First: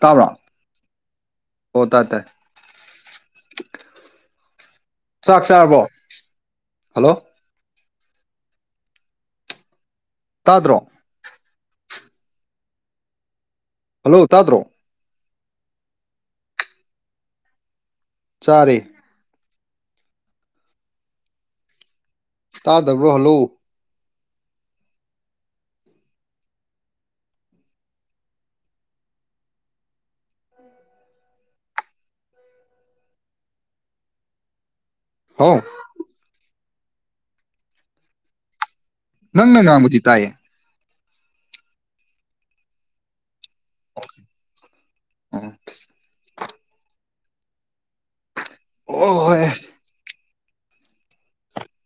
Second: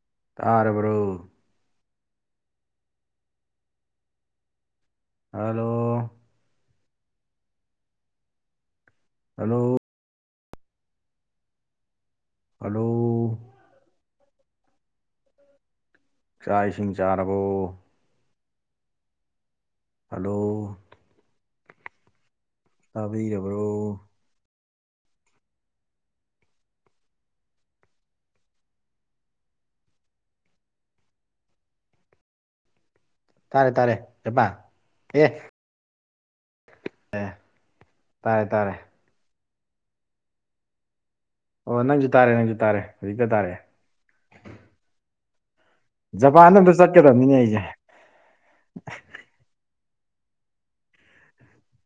ꯇꯥꯕꯥ ꯇꯥꯔꯔꯕꯔꯣ ꯑꯣꯇꯥ ꯇ ꯆꯥꯛ ꯍꯜꯂꯣ ꯆꯥꯔꯕꯣ ꯍꯜꯂꯣ ꯍꯜꯂꯣ ꯇꯥꯗ꯭ꯔꯣ ꯍꯂꯣ ꯍꯜꯂꯣ ꯇꯥ꯭ꯔꯣ ꯆꯥꯛ ꯏꯁꯤꯡ ꯆꯥꯔꯕ ꯆꯔꯦ ꯍꯂꯣ ꯇꯥꯗꯕ꯭ꯔꯣ ꯍꯜꯂꯣ ꯇꯥꯕꯤꯔꯕ꯭ꯔꯣ ꯇꯥꯔꯦ ꯇꯥꯔꯦ ꯆꯄ ꯑꯦ ꯍꯥꯎ ꯑꯦ ꯇꯥꯔꯦ ꯇꯥꯔꯦ ꯅꯪꯅ ꯉꯥꯡꯕꯗꯤ ꯇꯥꯏꯌꯦ ꯑꯣ ꯅꯪꯁꯨ ꯇꯥꯔꯦ ꯅꯪꯁꯨ ꯇꯥꯔꯦ ꯍꯧꯖꯤꯛꯇ ꯇꯥꯔꯑꯦ ꯑ ꯖꯄꯥꯟꯗ ꯑꯝꯇ ꯆꯠꯀꯗꯕꯅꯤꯅꯦ ꯑꯩꯁꯦ ꯑꯣ ꯍꯣꯏ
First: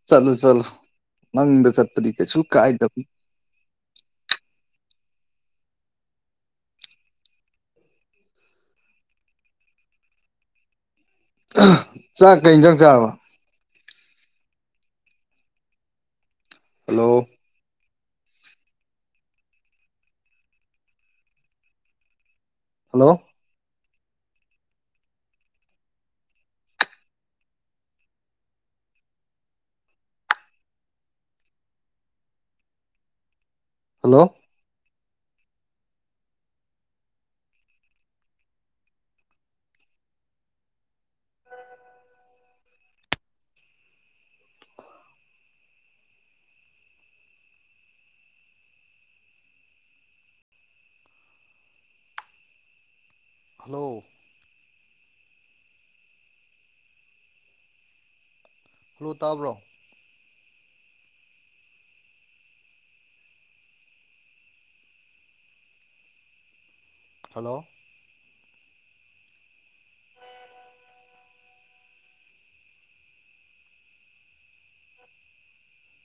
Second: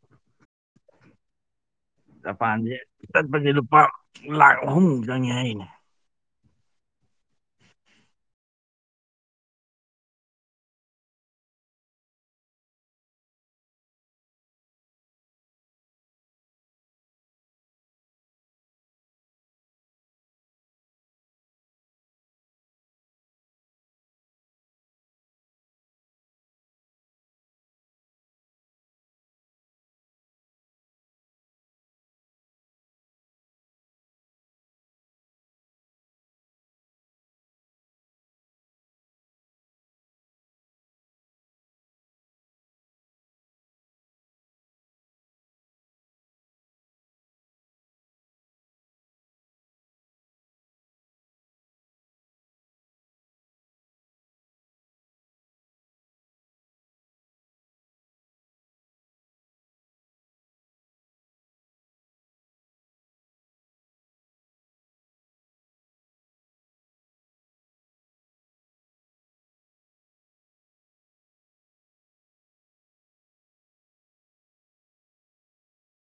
ꯆꯂꯨ ꯆꯂ ꯃꯪ ꯆꯇ꯭ꯔꯤ ꯖꯄꯥꯟꯁꯦ ꯆꯠꯄꯁꯦ ꯂꯨꯄꯥ ꯂꯥꯛ ꯑꯍꯨꯝꯃꯨꯛ ꯆꯪꯉꯦ ꯍꯥꯏꯅꯦ ꯆꯥꯛꯀ ꯌꯦꯟꯖꯥꯡ ꯆꯥꯔꯕ hello hello hello hello hello ꯇꯥꯕ꯭ꯔꯣ ꯍꯜꯂꯣ